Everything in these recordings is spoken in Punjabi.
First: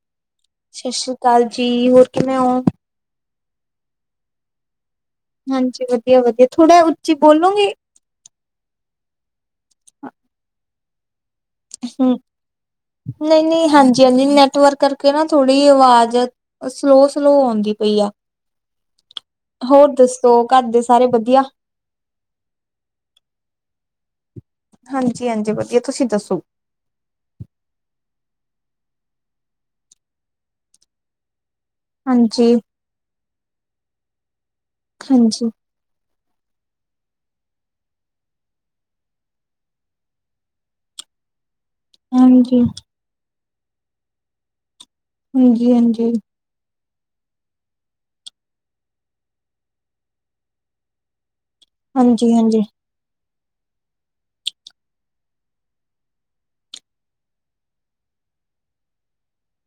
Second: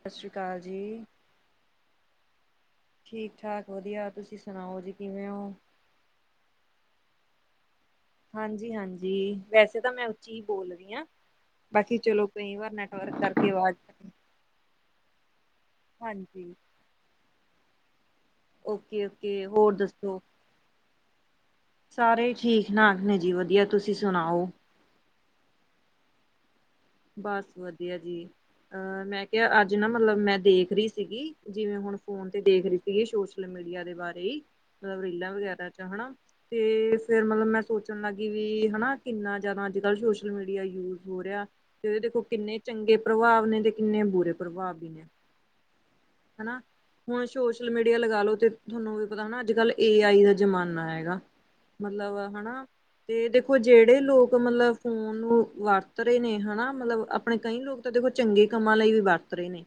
ਸਤਿ ਸ਼੍ਰੀ ਅਕਾਲ ਜੀ। ਕਾਲਜੀ, ਹੋਰ ਕਿਵੇਂ ਹੋ? ਠੀਕ- ਠਾਕ ਵਧੀਆ। ਤੁਸੀਂ ਸੁਣਾਓ ਜੀ? ਕਿਵੇਂ ਹੋ? ਹਾਂਜੀ, ਵਧੀਆ-ਵਧੀਆ, ਥੋੜਾ ਉੱਚੀ ਬੋਲੋਂਗੇ। ਹਾਂਜੀ-ਹਾਂਜੀ, ਵੈਸੇ ਤਾ, ਮੈਂ ਉੱਚੀ ਹੀ ਬੋਲ ਰਹੀ ਹਾਂ। ਬਾਕੀ ਹੂੰ, ਚਲੋ ਕਈ ਵਾਰ ਨੈਟਵਰਕ ਕਰਕੇ ਨਹੀਂ-ਨਹੀਂ, ਆਵਾਜ਼ ਹਾਂਜੀ-ਹਾਂਜੀ, ਨੈਟਵਰਕ ਕਰ ਕਿ ਨਾ ਥੋੜੀ ਅਵਾਜ਼, ਹਾਂਜੀ ਸਲੋ-ਸਲੋ ਆਂਊਦੀ ਪਈ ਆ। ਹੋਰ ਦੱਸੋ, ਘਰ ਦੇ ਸਾਰੇ ਵਧੀਆ? ਸਾਰੇ ਈ ਠੀਕ-ਠਾਕ ਨੇ ਜੀ, ਵਧੀਆ, ਤੁਸੀਂ ਸੁਣਾਓ? ਹਾਂਜੀ-ਹਾਂਜੀ ਵਧੀਆ, ਤੁਸੀਂ ਦੱਸੋ? ਬਸ ਵਧੀਆ ਜੀ ਅਹ, ਮੈਂ ਕਿਹਾ ਅੱਜ ਨਾ ਮਤਲਬ ਮੈਂ ਦੇਖ ਰਹੀ ਸੀਗੀ। ਜਿਵੇਂ ਹੁਣ ਫੋਨ ਤੇ ਹਾਂਜੀ ਦੇਖ ਰਹੀ ਸੀਗੀ, ਸੋਸ਼ਲ ਮੀਡੀਆ ਦੇ ਬਾਰੇ ਹੀ ਮਤਲਬ ਰੀਲਾਂ ਹਾਂਜੀ ਵਗੈਰਾ ਚ ਹਨਾ ਤੇ ਫੇਰ ਮਤਲਬ ਮੈਂ ਸੋਚਣ ਲੱਗੀ ਵੀ ਹਨਾ, ਕਿੰਨਾ ਜ਼ਿਆਦਾ ਅੱਜ ਕੱਲ੍ਹ ਸੋਸ਼ਲ ਮੀਡੀਆ ਯੂਜ ਹੋ ਰਿਹਾ। ਤੇਦੇ ਦੇਖੋ ਕਿੰਨੇ ਹਾਂਜੀ ਚੰਗੇ, ਪ੍ਰਭਾਵ ਨੇ ਤੇ ਕਿੰਨੇ ਬੁਰੇ ਪ੍ਰਭਾਵ ਵੀ ਨੇ ਹਾਂਜੀ, ਹਾਂਜੀ। ਹਨਾ, ਹੁਣ ਸੋਸ਼ਲ ਮੀਡੀਆ ਲਗਾ ਲਓ, ਤੇ ਤੁਹਾਨੂੰ ਇਹ ਪਤਾ ਨਾ ਅੱਜ-ਕੱਲ੍ਹ ਏ ਆਈ ਦਾ ਜ਼ਮਾਨਾ ਹੈਗਾ। ਮਤਲਬ ਹਾਂਜੀ ਹਾਂਜੀ ਹਨਾ ਤੇ ਦੇਖੋ ਜਿਹੜੇ ਲੋਕ ਮਤਲਬ ਫੋਨ ਨੂੰ ਵਰਤ ਰਹੇ ਨੇ ਹਨਾ, ਮਤਲਬ ਕਈ ਲੋਕ ਤਾਂ ਦੇਖੋ, ਚੰਗੇ ਕੰਮਾਂ ਲਈ ਵੀ ਵਰਤ ਰਹੇ ਨੇ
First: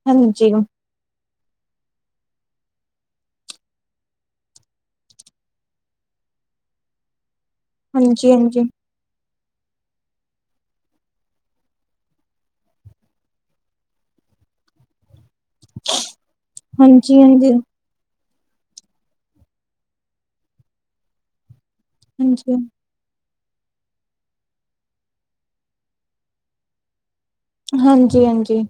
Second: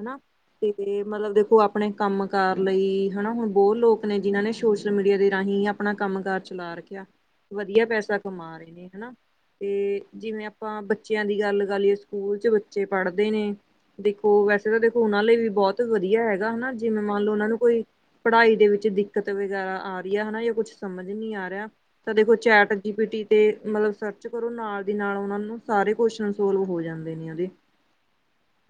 ਹਨਾ ਹਾਂਜੀ। ਤੇ ਮਤਲਬ ਦੇਖੋ, ਆਪਣੇ ਕੰਮ ਕਾਰ ਲਈ ਹਨਾ, ਹੁਣ ਬਹੁਤ ਲੋਕ ਨੇ ਜਿਨਾਂ ਨੇ ਸੋਸ਼ਲ ਮੀਡੀਆ ਦੇ ਰਾਹੀਂ ਆਪਣਾ ਕੰਮ ਕਾਰ ਚਲਾ ਰੱਖਿਆ, ਵਧੀਆ ਪੈਸਾ ਹਾਂਜੀ ਕਮਾ ਹਾਂਜੀ ਰਹੇ ਨੇ ਹਨਾ। ਤੇ ਜਿਵੇਂ ਆਪਾਂ ਬੱਚਿਆਂ ਦੀ ਗੱਲ ਕਰ ਲਈਏ, ਸਕੂਲ ਚ ਬੱਚੇ ਪੜ੍ਹਦੇ ਨੇ ਦੇਖੋ ਵੈਸੇ ਤਾਂ ਦੇਖੋ, ਉਹਨਾਂ ਲਈ ਵੀ ਬਹੁਤ ਵਧੀਆ ਹੈਗਾ, ਹਨਾ ਜਿਵੇਂ ਮੰਨ ਲਓ ਉਹਨਾਂ ਨੂੰ ਹਾਂਜੀ ਕੋਈ ਪੜ੍ਹਾਈ ਦੇ ਵਿੱਚ ਦਿੱਕਤ ਵਗੈਰਾ ਆ ਰਹੀ ਹੈ ਹਨਾ, ਜਾਂ ਕੁਛ ਸਮਝ ਨਹੀਂ ਆ ਰਿਹਾ ਤਾਂ ਦੇਖੋ ਹਾਂਜੀ ਚੈਟ ਡੀ ਪੀ ਟੀ ਤੇ ਮਤਲਬ ਸਰਚ ਕਰੋ, ਨਾਲ ਦੀ ਨਾਲ ਉਹਨਾਂ ਨੂੰ ਸਾਰੇ ਕੁਸ਼ਨ ਸੋਲਵ ਹੋ ਜਾਂਦੇ ਨੇ ਉਹਦੇ ਹਾਂਜੀ, ਹਾਂਜੀ।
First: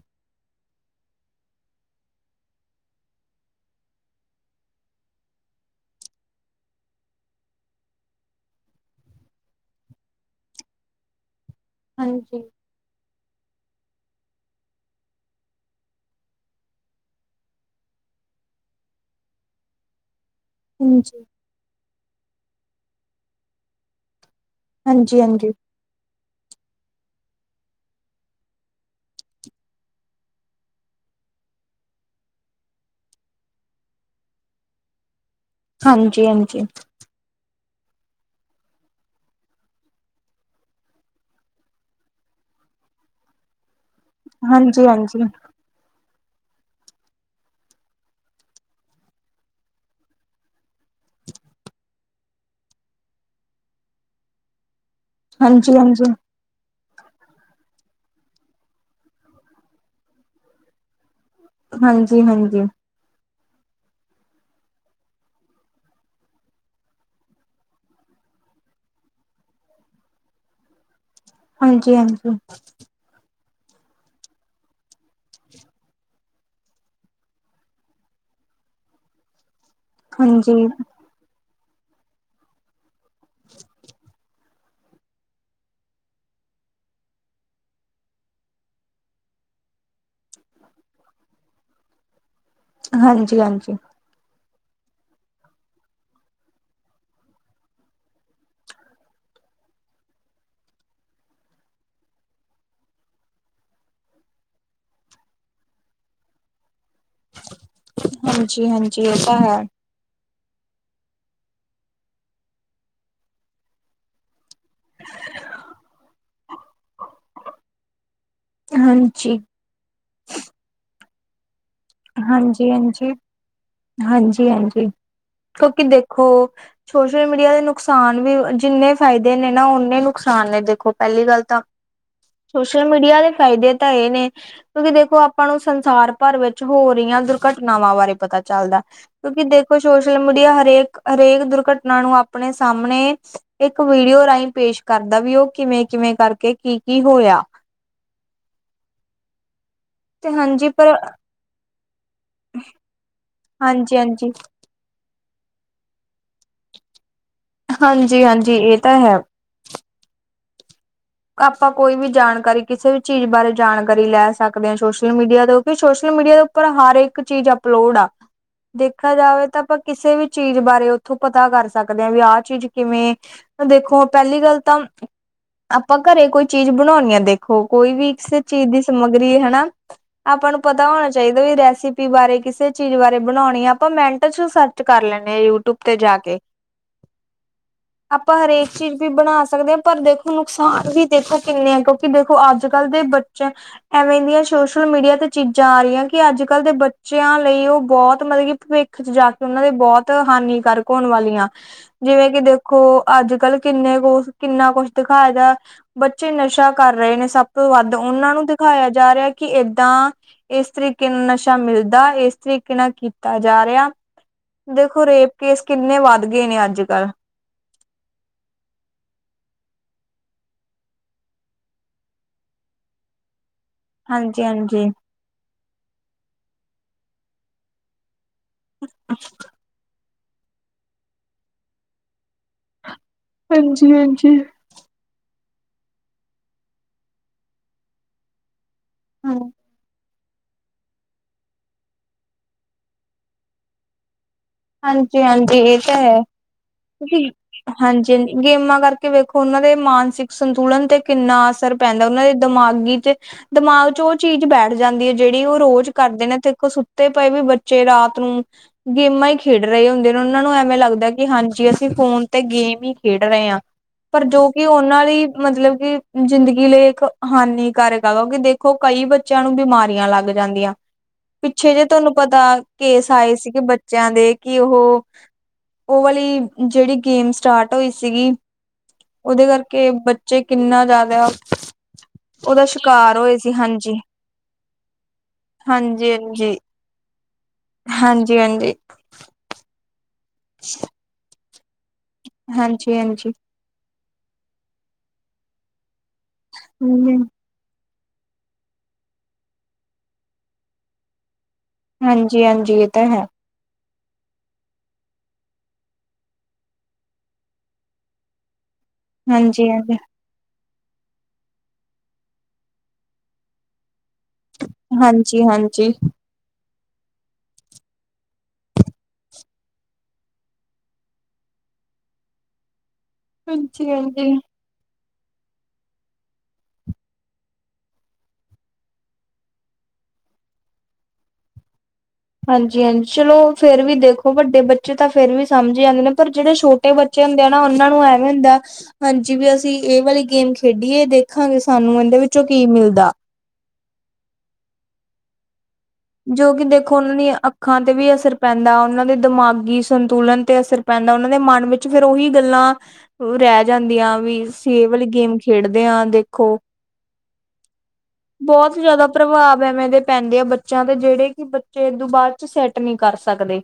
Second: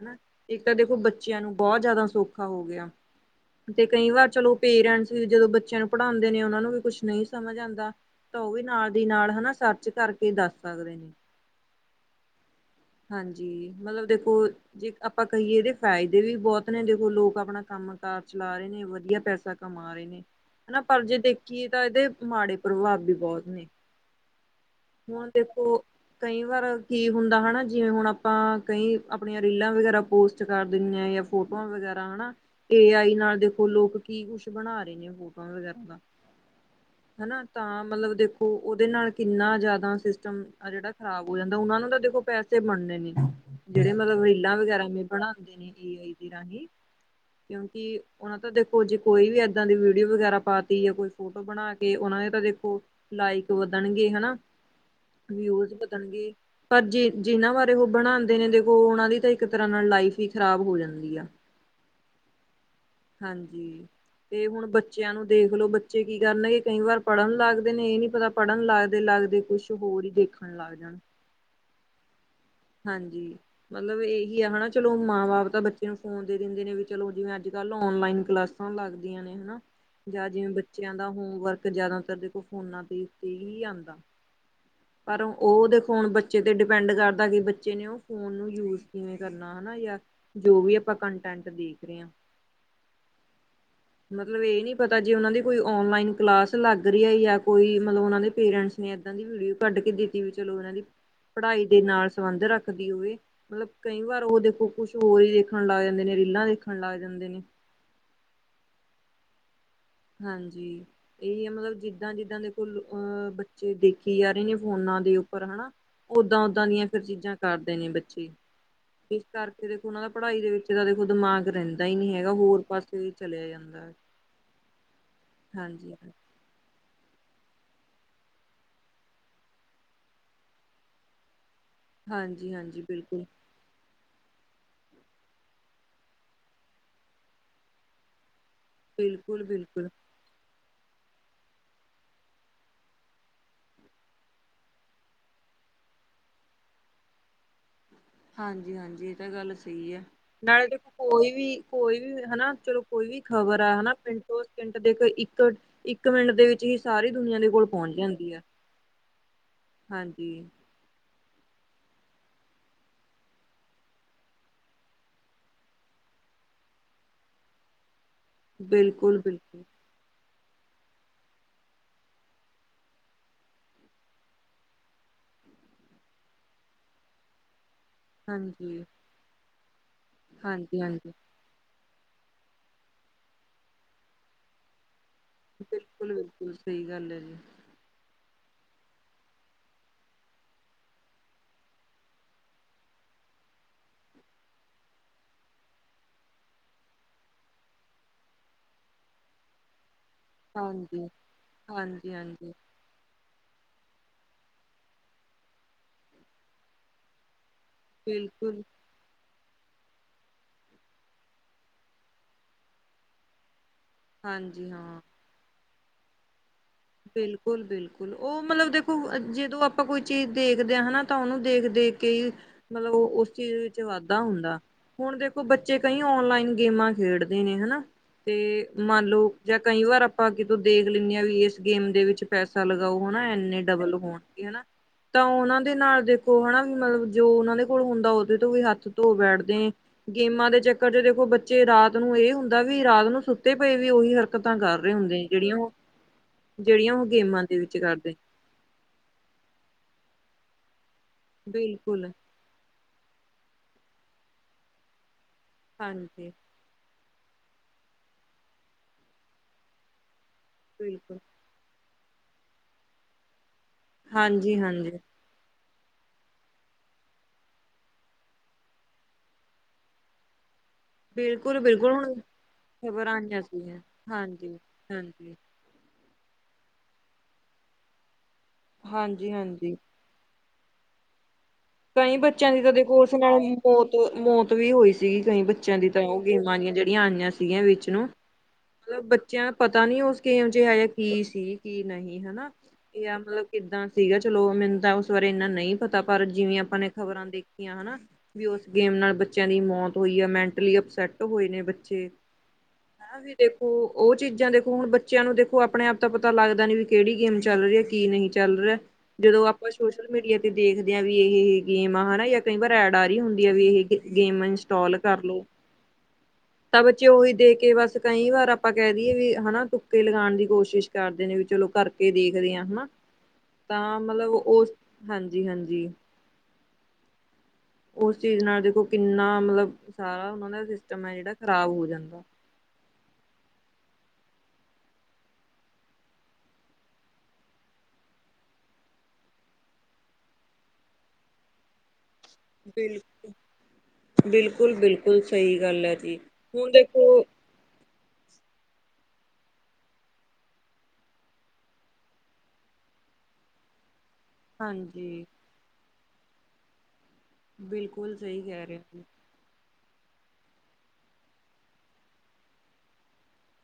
ਇੱਕ ਤਾਂ ਦੇਖੋ, ਬੱਚਿਆਂ ਨੂੰ ਬਹੁਤ ਜ਼ਿਆਦਾ ਸੌਖਾ ਹੋ ਗਿਆ। ਤੇ ਕਈ ਵਾਰ ਚਲੋ ਪੇਰੈਂਟਸ ਵੀ ਜਦੋਂ ਬੱਚਿਆਂ ਨੂੰ ਪੜ੍ਹਾਉਂਦੇ ਨੇ, ਉਹਨਾਂ ਨੂੰ ਵੀ ਕੁਛ ਨਹੀਂ ਸਮਝ ਆਉਂਦਾ। ਤਾਂ ਉਹ ਵੀ ਨਾਲ ਦੀ ਨਾਲ ਹਨਾ, ਸਰਚ ਕਰਕੇ ਦੱਸ ਸਕਦੇ ਨੇ ਹਾਂਜੀ। ਹਾਂਜੀ, ਮਤਲਬ ਦੇਖੋ? ਜੇ ਆਪਾਂ ਕਹੀਏ ਇਹਦੇ ਫਾਇਦੇ ਵੀ ਬਹੁਤ ਨੇ ਦੇਖੋ ਲੋਕ ਆਪਣਾ ਕੰਮ ਕਾਰ ਚਲਾ, ਰਹੇ ਨੇ ਵਧੀਆ ਪੈਸਾ ਕਮਾ ਹਾਏ ਨੀ ਪਰ ਹਾਂਜੀ ਜੇ ਦੇਖੀਏ, ਤਾਂ ਇਹਦੇ ਮਾੜੇ ਪ੍ਰਭਾਵ ਵੀ ਬਹੁਤ ਨੇ ਹਾਂਜੀ ਹਾਂਜੀ ਹੁਣ ਦੇਖੋ। ਕਈ ਵਾਰ ਕੀ ਹੁੰਦਾ ਹਨਾ, ਜਿਵੇਂ ਹੁਣ ਆਪਾਂ ਕਈ ਆਪਣੀਆਂ ਰੀਲਾਂ ਵਗੈਰਾ ਪੋਸਟ ਕਰ ਦਿੰਨਆਂ ਜਾਂ ਫੋਟੋਆਂ ਵਗੈਰਾ ਹਨਾ, ਏ ਆਈ ਨਾਲ ਦੇਖੋ ਲੋਕ ਕੀ ਕੁੱਛ ਬਣਾ ਰਹੇ ਨੇ ਫੋਟੋਆਂ ਵਗੈਰਾ ਦਾ ਹਾਂਜੀ, ਹਾਂਜੀ। ਹਨਾ ਤਾਂ ਮਤਲਬ ਦੇਖੋ, ਉਹਦੇ ਨਾਲ ਕਿੰਨਾ ਜ਼ਿਆਦਾ ਸਿਸਟਮ ਆ ਜਿਹੜਾ ਖ਼ਰਾਬ ਹੋ ਜਾਂਦਾ ਉਹਨਾ ਨੂੰ ਤਾਂ ਦੇਖੋ ਪੈਸੇ ਬਣੇ ਨੇ ਜਿਹੜੇ ਮਤਲਬ ਰੀਲਾਂ ਹਾਂਜੀ ਵਗੈਰਾ ਬਣਾਉਂਦੇ ਨੇ ਏ ਆਈ ਰਾਹੀਂ। [inaudible] ਕਿਉਂਕਿ ਉਹਨਾਂ ਤਾਂ ਦੇਖੋ ਜੇ ਕੋਈ ਵੀ ਏਦਾਂ ਦੀ ਵੀਡੀਓ, ਵਗੈਰਾ ਪਾ ਤ ਜਾਂ ਕੋਈ ਫੋਟੋ ਬਣਾ ਕੇ। ਕਿ ਉਹਨਾਂ ਦੇ ਤਾਂ ਦੇਖੋ ਲਾਇਕ ਵਧਣਗੇ ਹਨਾ, ਵਿਊਜ਼ ਹਾਂਜੀ ਹਾਂਜੀ ਵਧਣਗੇ। ਪਰ ਜੇ ਜਿਨਾਂ ਬਾਰੇ ਉਹ ਬਣਾਉਂਦੇ ਨੇ ਦੇਖੋ, ਉਹਨਾਂ ਦੀ ਤਾਂ ਇੱਕ ਤਰ੍ਹਾਂ ਨਾਲ ਲਾਈਫ ਹੀ ਖ਼ਰਾਬ ਹੋ ਜਾਂਦੀ ਆ। ਹਾਂਜੀ, ਹਾਂਜੀ। ਹਾਂਜੀ, ਤੇ ਹੁਣ ਬੱਚਿਆਂ ਨੂੰ ਦੇਖਲੋ ਬੱਚੇ ਕੀ ਕਰਨਗੇ, ਕਈ ਵਾਰ ਪੜ੍ਹਨ ਲੱਗਦੇ ਨੇ ਇਹ ਨੀ ਪਤਾ। ਪੜ੍ਹਨ ਲੱਗਦੇ ਲੱਗਦੇ ਕੁਛ ਹੋਰ ਹੀ ਦੇਖਣ ਲੱਗ ਜਾਣ ਹਾਂਜੀ ਹਾਂਜੀ ਹਾਂਜੀ ਮਤਲਬ ਇਹੀ ਹੈ ਹਨਾ, ਚਲੋ ਮਾਂ ਬਾਪ ਤਾਂ ਬੱਚੇ ਨੂੰ ਫੋਨ ਦੇ ਦਿੰਦੇ ਨੇ ਵੀ ਚਲੋ, ਜਿਵੇਂ ਅੱਜ-ਕੱਲ੍ਹ ਔਨਲਾਈਨ ਕਲਾਸ ਲੱਗਦੀਆਂ ਨੇ ਹਨਾ ਜਾਂ ਜਿਵੇਂ ਹਾਂਜੀ। ਬੱਚਿਆਂ ਦਾ ਹੋਮਵਰਕ ਜ਼ਿਆਦਾਤਰ ਦੇਖੋ, ਫੋਨਾਂ ਤੇ ਉੱਤੇ ਹੀ ਆਉਂਦਾ। ਪਰ ਉਹ ਦੇਖੋ, ਬੱਚੇ ਤੇ ਡਿਪੈਂਡ ਕਰ ਤਾਕਿ ਬੱਚੇ ਨੇ ਉਹ ਫੋਨ ਨੂੰ ਯੂਜ ਕਿਵੇਂ ਕਰਨਾ ਹਨਾ, ਜਾਂ ਜੋ ਵੀ ਆਪਾਂ ਕੰਟੈਂਟ ਦੇਖ ਰਹੇ ਹਾਂ। [unintelligible] ਹਾਂਜੀ, ਹਾਂਜੀ। ਮਤਲਬ ਇਹ ਨੀ ਪਤਾ ਜੇ ਉਹਨਾਂ ਦੀ ਕੋਈ ਔਨਲਾਈਨ ਕਲਾਸ ਲੱਗ ਰਹੀ ਹੈ, ਜਾਂ ਕੋਈ ਮਤਲਬ ਉਹ ਦੇ ਪੇਰੈਂਟਸ ਨੇ ਏਦਾਂ ਦੀ ਵੀਡੀਓ ਕੱਢ ਕੇ ਦਿੱਤੀ ਵੀ ਚਲੋ, ਉਹਨਾਂ ਦੀ ਪੜ੍ਹਾਈ ਦੇ ਨਾਲ ਸੰਬੰਧ ਰੱਖਦੀ ਹੋਵੇ। ਮਤਲਬ ਕਈ ਵਾਰ ਉਹ ਦੇਖੋ ਕੁਛ ਹੋਰ ਹੀ ਦੇਖਣ ਲੱਗ ਜਾਂਦੇ ਨੇ ਰੀਲਾਂ ਦੇਖਣ ਲੱਗ ਜਾਂਦੇ ਨੇ ਹਾਂਜੀ ਹਾਂਜੀ ਇਹ ਤਾਂ ਹੈ ਹਾਂਜੀ ਇਹੀ ਹੈ ਮਤਲਬ ਜਿੱਦਾਂ ਜਿੱਦਾਂ ਦੇ ਕੋਲ ਅਹ ਬੱਚੇ ਦੇਖੀ ਜਾ ਰਹੇ ਨੇ ਫੋਨਾਂ ਦੇ ਉੱਪਰ ਹਨਾ ਓਦਾਂ ਓਦਾਂ ਦੀਆਂ ਫਿਰ ਚੀਜ਼ਾਂ ਕਰਦੇ ਨੇ ਬੱਚੇ ਇਸ ਹਾਂਜੀ। ਕਰਕੇ ਦੇਖੋ ਉਹਨਾਂ ਦਾ ਪੜ੍ਹਾਈ ਦੇ ਵਿੱਚ ਤਾਂ ਦੇਖੋ ਦਿਮਾਗ ਰਹਿੰਦਾ ਏਦਾਂ ਹੀ ਨਹੀਂੀ ਹੈਗਾ ਹੋਰ ਪਾਸੇ ਚਲਿਆ ਜਾਂਦਾ ਹਾਂਜੀ ਹਾਂਜੀ ਕਿਉਂਕਿ ਹਾਂਜੀ, ਦੇਖੋ ਸੋਸ਼ਲ ਮੀਡੀਆ ਦੇ ਨੁਕਸਾਨ ਵੀ ਜਿੰਨੇ ਫ਼ਾਇਦੇ ਨੇ ਨਾ ਨੇ ਨੁਕਸਾਨ ਨੇ ਦੇਖੋ ਪਹਿਲੀ ਗੱਲ ਤਾਂ ਹਾਂਜੀ, ਹਾਂਜੀ ਸੋਸ਼ਲ ਮੀਡੀਆ ਬਿਲਕੁਲ, ਦੇ ਫਾਇਦੇ ਤਾਂ ਇਹ ਨੇ ਕਿਉਂਕਿ ਦੇਖੋ ਆਪਾਂ ਨੂੰ ਸੰਸਾਰ ਭਰ ਵਿੱਚ ਹੋ ਰਹੀਆਂ ਦੁਰਘਟਨਾਵਾਂ ਬਾਰੇ ਪਤਾ ਚੱਲਦਾ ਬਿਲਕੁਲ, ਕਿਉਂਕਿ ਦੇਖੋ ਬਿਲਕੁਲ ਸ਼ੋਸ਼ ਸੋਸ਼ਲ ਮੀਡੀਆ ਹਰੇਕ ਹਰੇਕ ਦੁਰਘਟਨਾ ਨੂੰ ਆਪਣੇ ਸਾਹਮਣੇ ਇੱਕ ਵੀਡੀਓ ਰਾਹੀਂ ਪੇਸ਼ ਕਰਦਾ ਵੀ ਉਹ ਕਿਵੇਂ ਕਿਵੇਂ ਕਰਕੇ ਕੀ ਕੀ ਹੋਇਆ ਹਾਂਜੀ ਹਾਂਜੀ ਇਹ ਤਾਂ ਗੱਲ ਸਹੀ ਹੈ ਤੇ ਨਾਲੇ ਹਾਂਜੀ ਦੇਖੋ ਪਰ ਕੋਈ ਵੀ ਕੋਈ ਵੀ ਹਨਾ ਚਲੋ ਕੋਈ ਵੀ ਖ਼ਬਰ ਆ ਹਨਾ ਹਾਂਜੀ ਹਾਂਜੀ ਮੀਟੋ ਸਕਿੰਟ ਦੇ ਇੱਕ ਇੱਕ ਮਿੰਟ ਦੇ ਵਿੱਚ ਹੀ ਸਾਰੀ ਦੁਨੀਆਂ ਦੇ ਕੋਲ ਪਹੁੰਚ ਹਾਂਜੀ ਜਾਂਦੀ ਹੈ। ਹਾਂਜੀ ਇਹ ਤਾਂ ਹੈ ਹਾਂਜੀ ਆਪਾਂ ਕੋਈ ਵੀ ਜਾਣਕਾਰੀ ਕਿਸੇ ਵੀ ਚੀਜ਼ ਬਾਰੇ ਜਾਣਕਾਰੀ ਲੈ ਸਕਦੇ ਹਾਂ ਸੋਸ਼ਲ ਮੀਡੀਆ ਤੋਂ ਕਿ ਸੋਸ਼ਲ ਮੀਡੀਆ ਤੋਂ ਉੱਰ ਹਰ ਇੱਕ ਚੀਜ਼ ਅਪਲੋਡ ਆ ਦੇਖਿਆ ਬਿਲਕੁਲ, ਜਾਵੇ ਬਿਲਕੁਲ ਤਾਂਾਂ ਕਿਸੇ ਵੀ ਚੀਜ਼ ਬਾਰੇ ਉੱਥੋਂ ਪਤਾ ਕਰ ਸਕਦੇ ਆ ਵੀ ਆਹ ਚੀਜ਼ ਕਿਵੇਂ ਦੇਖੋ ਪਹਿਲੀ ਗੱਲ ਤਾਂ ਆਪਾਂ ਘਰੇ ਕੋਈ ਚੀਜ਼ ਬਣਾਉਣੀ ਆ ਦੇਖੋ ਕੋਈ ਵੀ ਕਿਸੇ ਚੀਜ਼ ਦੀ ਹਾਂਜੀ, ਸਮੱਗਰੀ ਹਨਾ ਆਪਾਂ ਨੂੰ ਹਾਂਜੀ, ਪਤਾ ਹੋਣਾ ਹਾਂਜੀ ਚਾਹੀਦਾ ਲ ਵੀ ਰੈਸਪੀ ਬਾਰੇ ਕਿਸੇ ਚੀਜ਼ ਬਾਰੇ ਬਣਾਉਣੀ ਆ ਆਪਾਂ ਮਿੰਟ ਚ ਸਰਚ ਕਰ ਲੈਂਣੇ ਯੂਟਿਊਬ ਤੇ ਬਿਲਕੁਲ, ਜਾ ਕੇ ਬਿਲਕੁਲ ਸਹੀ ਗੱਲ ਹੈ ਜੀ। ਆਪਾਂ ਹਰੇਕ ਚੀਜ਼ ਵੀ ਬਣਾ ਸਕਦੇ ਹਾਂ ਪਰ ਦੇਖੋ ਨੁਕਸਾਨ ਵੀ ਦੇਖੋ ਕਿੰਨੇ ਆ ਕਿਉਂਕਿ ਦੇਖੋ ਅੱਜ ਕੱਲ੍ਹ ਦੇ ਬੱਚੇ ਐਵੇਂ ਦੀਆਂ ਸੋਸ਼ਲ ਮੀਡੀਆ ਤੇ ਚੀਜ਼ਾਂ ਆ ਰਹੀਆਂ ਕਿ ਅੱਜ ਕੱਲ੍ਹ ਦੇ ਬੱਚਿਆਂ ਲਈ ਉਹ ਬਹੁਤ ਮਤਲਬ ਕਿ ਭਵਿੱਖ ਪੱਖ ਚ ਜਾ ਕੇ ਉਹਨਾਂ ਦੇ ਬਹੁਤ ਹਾਨੀਕਾਰਕ ਹੋਣ ਹਾਂਜੀ, ਵਾਲੀਆਂ, ਹਾਂਜੀ, ਜਿਵੇਂ ਕਿ ਹਾਂਜੀ ਦੇਖੋ ਅੱਜ ਕੱਲ ਕਿੰਨੇ ਕੁ ਕਿੰਨਾ ਕੁਛ ਦਿਖਾਇਆਂ ਜਾ, ਬੱਚੇ ਨਸ਼ਾ ਕਰ ਰਹੇ ਨੇ ਸਭ ਤੋਂ ਵੱਧ ਉਹਨਾਂ ਨੂੰ ਬਿਲਕੁਲ ਦਿਖਾਇਆ ਜਾ ਰਿਹਾ ਕਿ ਏਦਾਂ ਇਸ ਤਰੀਕੇ ਨਾਲ ਨਸ਼ਾ ਮਿਲਦਾ, ਇਸ ਤਰੀਕੇ ਨਾਲ ਕੀਤਾ ਜਾ ਰਿਹਾ। ਹਾਂਜੀ ਹਾਂ। ਦੇਖੋ, ਰੇਪ ਕੇਸ ਕਿੰਨੇ ਵੱਧ ਗਏ ਨੇ ਅੱਜ ਕੱਲ। ਬਿਲਕੁਲ ਬਿਲਕੁਲ, ਉਹ ਮਤਲਬ ਦੇਖੋ ਜਦੋਂ ਆਪਾਂ ਕੋਈ ਚੀਜ਼ ਦੇਖਦੇ ਹਾਂ ਹਨਾ ਤਾਂ ਉਹਨੂੰ ਦੇਖ ਦੇਖ ਕੇ ਹੀ ਮਤਲਬ ਉਹ ਉਸ ਚੀਜ਼ ਵਾਧਾ ਹਾਂਜੀ ਹੁੰਦਾ, ਹਾਂਜੀ ਹੁਣ ਦੇਖੋ ਬੱਚੇ ਕਈ ਓਨਲਾਈਨ ਗੇਮਾਂ ਖੇਡਦੇ ਨੇ ‌‌‍‌‌ਹਨਾ‌। ਤੇ ਮੰਨ ਲਓ ਜਾਂ ਕਈ ਵਾਰ ਆਪਾਂ ਕਿਤੋਂ ਦੇਖ ਲੈਂਦੇ ਆ ਵੀ, ਇਸ ਗੇਮ ਦੇ ਵਿੱਚ ਪੈਸਾ ਲਗਾਓ, ਹਨਾ ਇੰਨੇ ਡਬਲ ਹੋਣ ਹਾਂਜੀ-ਹਾਂਜੀ। ਤੇ ਹਨਾ। ਤਾਂ ਉਹਨਾਂ ਦੇ ਨਾਲ ਦੇਖੋ ਹਨਾ ਵੀ ਮਤਲਬ ਜੋ ਉਹਨਾਂ ਦੇ ਕੋਲ ਹੁੰਦਾ, ਉਹਦੇ ਤੋਂ ਵੀ ਹੱਥ ਧੋ ਹਾਂ, ਬੈਠਦੇ। ਗੇਮਾਂ ਦੇ ਚੱਕਰ ਚ ਦੇਖੋ ਬੱਚੇ ਰਾਤ ਨੂੰ ਇਹ ਹੁੰਦਾ ਵੀ, ਰਾਤ ਨੂੰ ਸੁੱਤੇ ਪਏ ਵੀ ਉਹੀ ਹਰ ਹਾਂਜੀ ਹਾਂਜੀ, ਇਹ ਤਾਂ ਹੈ ਜਿਹੜੀਆਂ ਉਹ ਕਿਉਂਕਿ ਗੇਮਾਂ ਦੇ ਵਿੱਚ ਕਰਦੇ। ਹਾਂਜੀ ਜੀ। ਗੇਮਾਂ ਕਰਕੇ ਵੇਖੋ ਉਹਨਾਂ ਦੇ ਮਾਨਸਿਕ ਸੰਤੁਲਨ ਤੇ ਕਿੰਨਾ ਅਸਰ ਬਿਲਕੁਲ ਪੈਂਦਾ, ਉਹਨਾਂ ਦੇ ਦਿਮਾਗੀ ਚ ਦਿਮਾਗ ਚ ਉਹ ਚੀਜ਼ ਬੈਠ ਜਾਂਦੀ ਹੈ ਜਿਹੜੀ ਉਹ ਰੋਜ਼ ਕਰਦੇ ਹਾਂਜੀ। ਨੇ ਤੇ ਇੱਕ ਤੇ ਪਏ ਵੀ ਬੱਚੇ ਰਾਤ ਨੂੰ ਗੇਮਾਂ ਹੀ ਖੇਡ ਰਹੇ ਹੁੰਦੇ ਨੇ ਉਹਨਾਂ ਨੂੰ ਐਵੇਂ ਲੱਗਦਾ ਬਿਲਕੁਲ ਕਿ ਹਾਂਜੀ ਅਸੀਂ ਫੋਨ ਤੇ ਗੇਮ ਹੀ ਖੇਡ ਰਹੇ ਹਾਂ ਪਰ ਜੋ ਕਿ ਹਾਂਜੀ-ਹਾਂਜੀ ਉਹਨਾਂ ਲਈ ਮਤਲਬ ਕਿ ਜ਼ਿੰਦਗੀ ਲਈ ਇੱਕ ਹਾਨੀਕਾਰਕ ਆ ਕਿਉਂਕਿ ਦੇਖੋ ਕਈ ਬੱਚਿਆਂ ਨੂੰ ਬਿਮਾਰੀਆਂ ਲੱਗ ਜਾਂਦੀਆਂ ਪਿੱਛੇ ਜੇ ਬਿਲਕੁਲ-ਬਿਲਕੁਲ ਤੁਹਾਨੂੰ ਹੁਣ ਪਤਾ ਕੇਸ ਖ਼ਬਰਾਂ ਆਏ ਆਈਆਂ ਸੀਗੇ ਸੀਗੀਆਂ। ਬੱਚਿਆਂ ਦੇ ਕਿ ਉਹ ਹਾਂਜੀ-ਹਾਂਜੀ। ਉਹ ਵਾਲੀ ਜਿਹੜੀ ਗੇਮ ਸਟਾਰਟ ਹੋਈ ਸੀਗੀ ਉਹਦੇ ਹਾਂਜੀ-ਹਾਂਜੀ ਕਰਕੇ ਬੱਚੇ ਕਿੰਨਾ ਜ਼ਿਆਦਾ ਕਈ ਬੱਚਿਆਂ ਦੀ ਉਹਦਾ ਤਾਂ ਦੇਖੋ, ਉਸ ਸ਼ਿਕਾਰ ਹੋਏ ਨਾਲ ਸੀ ਮੌਤ ਹਾਂਜੀ ਮੌਤ ਵੀ ਹੋਈ ਸੀਗੀ ਕਈ ਬੱਚਿਆਂ ਦੀ ਤਾਂ ਹਾਂਜੀ ਉਹ ਹਾਂਜੀ ਗੇਮਾਂ ਦੀਆਂ ਜਿਹੜੀਆਂ ਆਈਆਂ ਸੀਗੀਆਂ ਵਿਚ ਨੂੰ। ਹਾਂਜੀ ਹਾਂਜੀ ਮਤਲਬ ਬੱਚਿਆਂ ਪਤਾ ਨੀ ਉਸ ਗੇਮ ਚ ਐਹਾ ਜਾ ਕੀ ਸੀ ਕੀ ਨਹੀਂ ਹਨਾ, ਹਾਂਜੀ ਇਹ ਐ ਮਤਲਬ ਕਿੱਦਾਂ ਸੀਗਾ ਚਲੋਂ ਮੈਨੂੰ ਤਾਂ ਉਸ ਬਾਰੇ ਇੰਨਾ ਨਹੀਂ ਪਤਾ, ਪਰ ਜਿਵੇਂ ਆਪਾਂ ਨੇ ਖ਼ਬਰਾਂ ਹਾਂਜੀ ਦੇ ਖਿਆ ਹੈਨਾ ਵੀ ਉਸ ਗੇਮ ਨਾਲ ਬੱਚਿਆਂ ਦੀ ਮੌਤ ਹੋਈ ਆ, ਮੈਂਟਲੀ ਅਪਸੈਟ ਹੋਏ ਨੇ ਬੱ ਹਾਂਜੀ ਹਾਂਜੀ ਇਹ ਤਾਂ ਹੈ। ਦੇਖੋ ਉਹ ਚੀਜ਼ਾਂ ਦੇਖੋ, ਹੁਣ ਬੱਚਿਆਂ ਨੂੰ ਦੇਖੋ ਆਪਣੇ ਆਪ ਤਾਂ ਪਤਾ ਲੱਗਦਾ ਨੀ ਵੀ ਕਿਹੜੀ ਗੇਮ ਚੱਲ ਰਹੀ ਐ ਕੀ ਨਹੀਂ ਚੱਲ ਰਿਹਾ। ਜਦੋਂ ਆਪਾਂ ਹਾਂਜੀ ਹਾਂਜੀ ਸੋਸ਼ਲ ਮੀਡੀਆ ਤੇ ਦੇਖਦੇ ਆ, ਵੀ ਇਹ ਗੇਮ ਆ ਹਨਾ ਜਾਂ ਕਈ ਵਾਰ ਐਡ ਆ ਰਹੀ ਹੁੰਦੀ ਆ ਵੀ ਇਹ ਗੇਮ ਇੰਨਸਟੋਲ ਹਾਂਜੀ ਕਰਲੋ। ਹਾਂਜੀ ਤਾਂ ਬੱਚੇ ਉਹੀ ਦੇਖ ਕੇ ਬਸ ਕਈ ਵਾਰ ਆਪਾਂ ਕਹਿ ਦਈਏ ਵੀ ਹਨਾ ਤੁੱਕੇ ਲਗਾਉਣ ਦੀ ਕੋਸ਼ਿਸ਼ਂ ਕਰਦੇ ਨੇ ਵੀ ਚਲੋਂ ਕਰਕੇ ਦੇਖਦੇ ਆ ਹਨਾ। ਹਾਂਜੀ ਤਾਂ ਹਾਂਜੀ ਮਤਲਬ ਉਸ ਹਾਂਜੀ ਹਾਂਜੀ। ਉਸ ਚੀਜ਼ ਨਾਲ ਦੇਖੋ, ਕਿੰਨਾ ਮਤਲਬ ਸਾਰਾ ਉਹਨਾਂ ਦਾ ਸਿਸਟਮ ਐ ਜਿਹੜਾ ਖ਼ਰਾਬ ਹੋ ਜਾਂਦਾ। ਹਾਂਜੀ ਹਾਂਜੀ ਚਲੋਂ ਫੇਰ ਵੀ ਦੇਖੋ ਵੱਡੇ ਬੱਚੇ ਤਾਂ ਫੇਰ ਵੀ ਸਮਝ ਹੀ ਜਾਂਦੇ ਨੇ, ਪਰ ਜਿਹੜੇ ਛੋ ਟੇ ਬੱਚੇ ਹੁੰਦੇ ਆ ਨਾ, ਉਹਨਾਂ ਨੂੰ ਐਵੇਂ ਹੁੰਦੈ ਹਾਂਜੀ, ਵੀ ਅਸੀਂ ਇਹ ਵਾਲੀ ਗੇਮ ਖੇਡੀਏ ਦੇਖਾਂਗੇ ਸਾਨੂੰ ਇਹਦੇ ਵਿੱਚ ਬਿਲਕੁਲ ਬਿਲਕੁਲ ਬਿਲਕੁਲ, ਸਹੀ ਗੱਲ ਐ ਜੀ ਜੋ ਕਿ ਹੁਣ ਦੇਖੋ ਉਹਨਾਂ ਦੀਆਂ ਅੱਖਾਂ ਤੇ ਵੀ ਅਸਰ ਪੈਂਦਾ, ਉਹਨਾਂ ਦੇ ਦਿਮਾਗੀ ਸੰਤੁਲਨ ਤੇ ਅਸਰ ਪੈਂਦਾ, ਉਹਨਾਂ ਦੇ ਮਨ ਵਿੱਚ ਫਿਰ ਉਹੀ ਗੱਲਾਂ ਉ ਰਹਿ ਜਾਂਦੀਆਂ ਵੀ, ਅਸੀਂ ਇਹ ਵਾਲੀ ਹਾਂਜੀ ਗੇਮ ਖੇਡਦੇ ਹਾਂ ਦੇਖੋ। ਬਿਲਕੁਲ ਸਹੀ ਕਹਿ ਬਹੁਤ ਰਹੇ ਹੋ ਜ਼ਿਆਦਾ ਪ੍ਰਭਾਵ ਐਵੇਂ ਦੇ ਪੈਂਦੀ ਆ ਬੱਚਿਆਂ ਤੇ, ਜਿਹੜੇ ਕਿ ਬੱਚੇ ਏਦੋਂ ਬਾਅਦ ਚ ਸੈੱਟ ਨਹੀਂ ਕਰ ਸਕਦੇ।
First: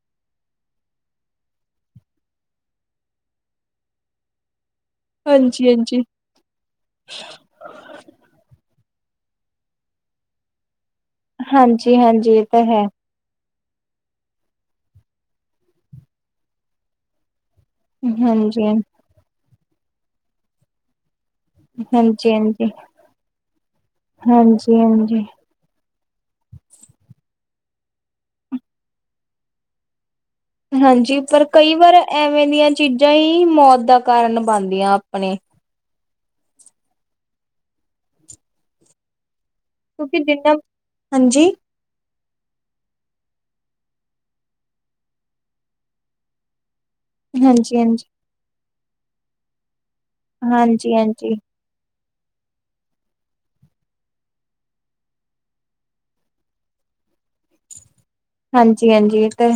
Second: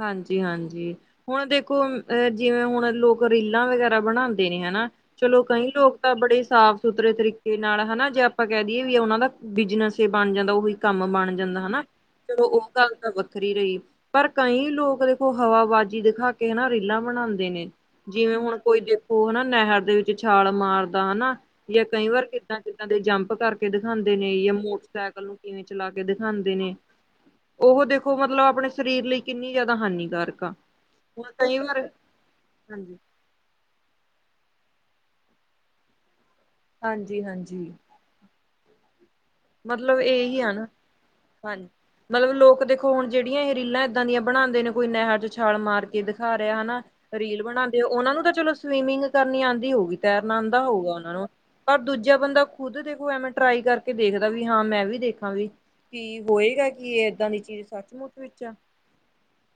ਹਾਂਜੀ ਹਾਂਜੀ। ਹੁਣ ਦੇਖੋ ਅਹ, ਜਿਵੇਂ ਹੁਣ ਲੋਕ ਰੀਲਾਂ ਵਗੈਰਾ ਬਣਾਂਦੇ ਨੇ ਹਨਾ। ਚਲੋਂ ਕਈ ਲੋਕ ਹਾਂਜੀ-ਹਾਂਜੀ। ਤਾਂ ਬੜੇ ਸਾਫ਼ ਸੁਥਰੇ ਤਰੀਕੇ ਤੇ ਨਾਲ ਹਨਾ ਜੇ ਆਪਾਂ ਕਹਿ ਦਈਏ ਵੀ ਉਹਨਾਂ ਦਾ ਬਿਜਨਸ ਹੀ ਬਣ ਜਾਂਦਾ ਉਹੀ ਕੰਮ ਬਣ ਜਾਂਦਾ ਹਨਾ, ਹਾਂਜੀ-ਹਾਂਜੀ ਇਹ ਚਲੋਂ ਉਹ ਹੈ। ਗੱਲ ਤਾਂ ਵੱਖਰੀ ਰਹੀ। ਪਰ ਕਈ ਲੋਕ ਦੇਖੋ ਹਵਾਬਾਜ਼ੀ ਦਿਖਾ ਕੇ, ਹਨਾ ਰੀਲਾਂ ਬਣਾਂਦੇ ਨੇ ਜਿਵੇਂ ਹੁਣ ਹਾਂਜੀ ਕੋਈ ਦੇ ਓਹ ਹਨਾ, ਨਹਿਰ ਦੇ ਵਿੱਚ ਛਾਲ ਮਾਰਦਾ ਹਨਾ। ਜਾਂ, ਕਈ ਵਾਰ ਹਾਂਜੀ ਕਿੱਦਾਂ ਹਾਂਜੀ ਕਿੱਦਾਂ ਦੇ ਜੰਪ ਕਰਕੇ ਦਿਖਾਂਦੇ ਨੇ, ਜਾਂ ਹਾਂਜੀ ਹਾਂਜੀ ਮੋਟਰਸਾਈਕਲ ਨੂੰ ਕਿਵੇਂ ਚਲਾ ਕੇ ਦਿਖਾਂਦੇ ਨੇ, ਉਹ ਦੇਖੋ ਮਤਲਬ ਆਪਣੇ ਸਰੀਰ ਲਈ ਕਿੰਨੀ ਜ਼ਿਆਦਾ ਹਾਨੀਕਾਰਕ ਆ। ਹਾਂਜੀ ਪਰ ਕਈ ਵਾਰ ਐਵੇਂ ਦੀਆਂ ਹਾਂਜੀ ਚੀਜ਼ਾਂ ਈ ਮੌਤ ਦਾ ਕਾਰਨ ਬਣਦੀਆਂ ਆਪਣੇ ਹਾਂਜੀ ਹਾਂਜੀ ਮਤਲਬ ਕਿਉਂਕਿ ਇਹੀ ਆ ਜਿੰਨਾ ਨਾ ਹਾਂਜੀ ਮਤਲਬ ਲੋਕ ਦੇਖੋ ਹੁਣ ਜਿਹੜੀਆਂ ਇਹ ਰੀਲਾਂ ਇੱਦਾਂ ਦੀਆਂ ਬਣਾਉਂਦੇ ਨੇ ਕੋਈ ਨਹਿਰ ਚ ਛਾਲ ਮਾਰ ਕੇ ਦਿਖਾ ਰਿਹਾ ਹਨਾ ਰੀਲ ਹਾਂਜੀ ਬਣਾਉਂਦੇ ਹੋ ਹਾਂਜੀ ਉਹਨਾਂ ਨੂੰ ਤਾਂ ਚਲੋ ਸਵੀਮਿੰਗ ਕਰਨੀ ਆਉਂਦੀ ਹੋਊਗੀ ਤੈਰਨਾ ਆਉਂਦਾ ਹੋਊਗਾ ਹਾਂਜੀ ਉਹਨਾਂ ਨੂੰ ਹਾਂਜੀ ਪਰ ਦੂਜਾ ਬੰਦਾ ਖੁਦ ਦੇਖੋ ਐਵੇਂ ਟਰਾਈ ਕਰਕੇ ਦੇਖਦਾ ਵੀ ਹਾਂ ਮੈਂ ਵੀ ਦੇਖਾਂ ਵੀ ਕੀ ਹੋਏਗਾ ਕਿ ਏਦਾਂ ਦੀ ਚੀਜ਼ ਸੱਚਮੁੱਚ ਵਿੱਚ ਆ ਹਾਂਜੀ ਹਾਂਜੀ ਤੇ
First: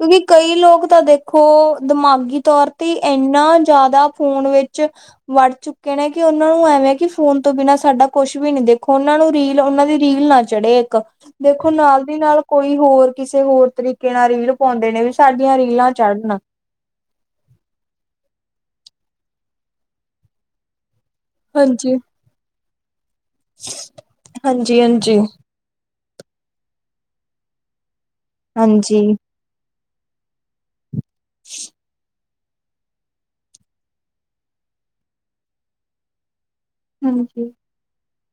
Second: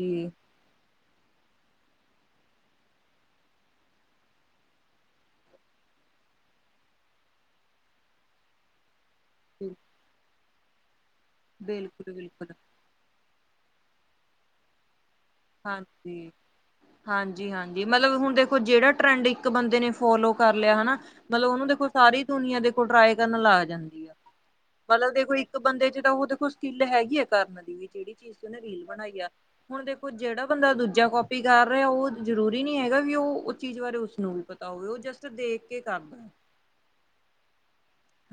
ਕਿਉਂਕਿ ਕਈ ਲੋਕ ਤਾਂ ਦੇਖ ਖੋ ਦਿਮਾਗੀ ਤੌਰ ਤੇ ਇਨਾ ਜ਼ਿਆਦਾ ਫੋਨ ਵਿੱਚ ਵੜ ਚੁੱਕੇ ਨੇ, ਕਿ ਉਹਨਾਂ ਨੂੰ ਐਵੇਂ ਕਿ ਫੋਨ ਤੋਂ ਬਿਨਾਂ ਸਾਡਾ ਕੁਛ ਵੀ ਨੀ ਦੇਖੋਂ, ਉਹਨਾਂ ਨੂੰ ਰੀਲ ਉਹਨਾਂ ਦੀ ਰੀਲ ਨਾ ਚੜੇ ਇੱਕ, ਦੇਖੋ ਨਾਲ ਬਿਲਕੁਲ ਦੀ ਨਾਲ ਬਿਲਕੁਲ ਕੋਈ ਹੋਰ ਕਿਸੇ ਹੋਰ ਤਰੀਕੇ ਨਾਲ ਰੀਲ ਪਾਉਂਦੇ ਨੇ ਵੀ ਸਾਡੀਆਂ ਰੀਲਾਂ ਹਾਂਜੀ ਚੜ੍ਹਨ ਹਾਂਜੀ ਹਾਂਜੀ ਮਤਲਬ ਹੁਣ ਦੇਖੋ ਜਿਹੜਾ ਟਰੈਂਡ ਇੱਕ ਬੰਦੇ ਨੇ ਫੋਲੋ ਕਰ ਲਿਆ ਹਨਾ ਮਤਲਬ ਉਹਨੂੰ ਦੇਖੋ ਹਾਂਜੀ। ਸਾਰੀ ਦੁਨੀਆਂ ਦੇਖੋ ਟਰਾਈ ਕਰਨ ਲੱਗ ਜਾਂਦੀ ਆ ਮਤਲਬ ਹਾਂਜੀ-ਹਾਂਜੀ, ਦੇਖੋ ਇਕ ਬੰਦੇ ਚ ਤਾਂ ਉਹ ਦੇਖੋ ਸਕਿੱਲ ਹੈਗੀ ਹੈ ਕਰਨ ਦੀ ਵੀ ਜਿਹੜੀ ਚੀਜ਼ ਤੇ ਉਹਨੇ ਰੀਲ ਹਾਂਜੀ। ਬਣਾਈ ਆ ਹੁਣ ਦੇਖੋ ਹੁਣ ਜਿਹੜਾ ਬੰਦਾ ਦੂਜਾ ਕੋਪੀ ਕਰ ਰਿਹਾ ਉਹ ਜ਼ਰੂਰੀ ਨੀ ਹੈਗਾ ਵੀ ਉਹ ਚੀਜ਼ ਬਾਰੇ ਉਸਨੂੰ ਵੀ ਪਤਾ ਹੋਵੇ ਉਹ ਜਸਟ ਦੇਖ ਕੇ ਕਰਦਾ ਹਾਂਜੀ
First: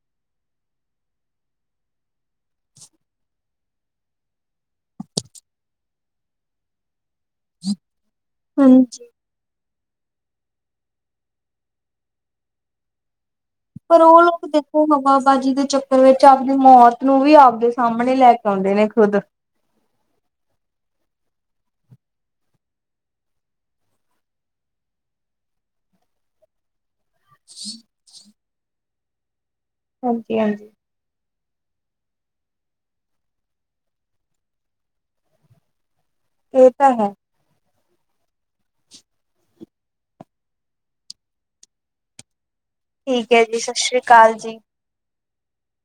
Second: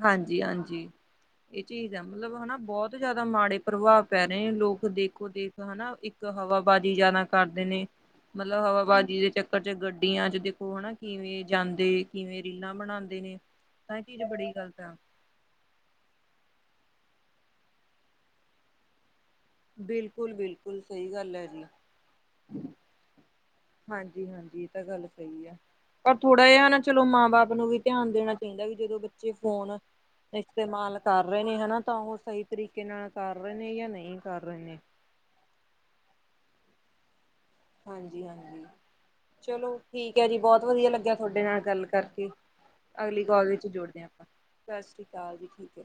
ਹਾਂਜੀ ਹਾਂਜੀ ਇਹ ਚੀਜ਼ ਹੈ ਮਤਲਬ ਹਨਾ ਬਹੁਤ ਜ਼ਿਆਦਾ ਮਾੜੇ ਪ੍ਰਭਾਵ ਪੈ ਰਹੇ ਨੇ ਲੋਕ ਦੇਖੋ ਦੇਖ ਹਨਾ ਇੱਕ ਹਵਾਬਾਜ਼ੀ ਜਿਆਦਾ ਕਰਦੇ ਨੇ ਮਤਲਬ ਹਾਂਜੀ-ਹਾਂਜੀ। ਹਵਾਬਾਜ਼ੀ ਦੇ ਚੱਕਰ ਬੱਚੇ ਗੱਡੀਆਂ ਚ ਦੇਖੋ ਹਨਾ ਕਿਵੇਂ ਜਾਂਦੇ ਕਿਵੇਂ ਰੀਲਾਂ ਬਣਾਉਂਦੇ ਨੇ। ਤਾਂ ਪਰ ਇਹ ਉਹ ਚੀਜ਼ ਲੋਕ ਬੜੀ ਗ਼ਲਤ ਦੇਖੋ ਆ ਹਨਾਂ ਹਵਾ ਬਾਜੀ ਦੇ ਚੱਕਰ ਵਿੱਚ ਆਪਦੀ ਮੌਤ ਨੂੰ ਵੀ ਆਪਦੇ ਸਾਹਮਣੇ ਲੈ ਕੇ ਆਉਂਦੇ ਨੇ ਖੁਦ। ਬਿਲਕੁਲ ਬਿਲਕੁਲ ਸਹੀ ਗੱਲ ਹੈ ਅ ਜੀ ਹਾਂਜੀ ਹਾਂਜੀ ਇਹ ਤਾਂ ਗੱਲ ਸਹੀ ਆ ਪਰ ਥੋੜ੍ਹਾ ਜਿਹਾ ਨਾ ਚਲੋ ਮਾਂ ਬਾਪ ਨੂੰ ਵੀ ਧਿਆਨ ਦੇਣਾ ਚਾਹੀਦਾ ਵੀ ਜਦੋਂ ਬੱਚੇ ਫੋਨ ਹਾਂਜੀ-ਹਾਂਜੀ। ਇਸਤੇਮਾਲ ਕਰ ਰਹੇ ਨੇ ਹਨਾ ਤਾਂ ਉਹ ਸਹੀ ਤਰੀਕੇ ਨਾਲ ਕਰ ਰਹੇ ਨੇ ਜਾਂ ਨਹੀਂ ਕਰ ਰਹੇ ਨੇ ਇਹ ਤਾਂ ਹੈ। ਹਾਂਜੀ ਹਾਂਜੀ ਚਲੋ ਠੀਕ ਹੈ ਜੀ ਬਹੁਤ ਵਧੀਆ ਲੱਗਿਆ ਤੁਹਾਡੇ ਨਾਲ ਗੱਲ ਕਰਕੇ ਅਗਲੀ ਠੀਕ ਹੈ ਕਾਲ ਜੀ, ਵਿੱਚ ਸਤਿ ਸ੍ਰੀ ਜੋੁੜਦੇ ਹਾਂ ਅਕਾਲ ਜੀ। ਸਤਿ ਸ਼੍ਰੀ ਅਕਾਲ ਜੀ ਠੀਕ ਹੈ।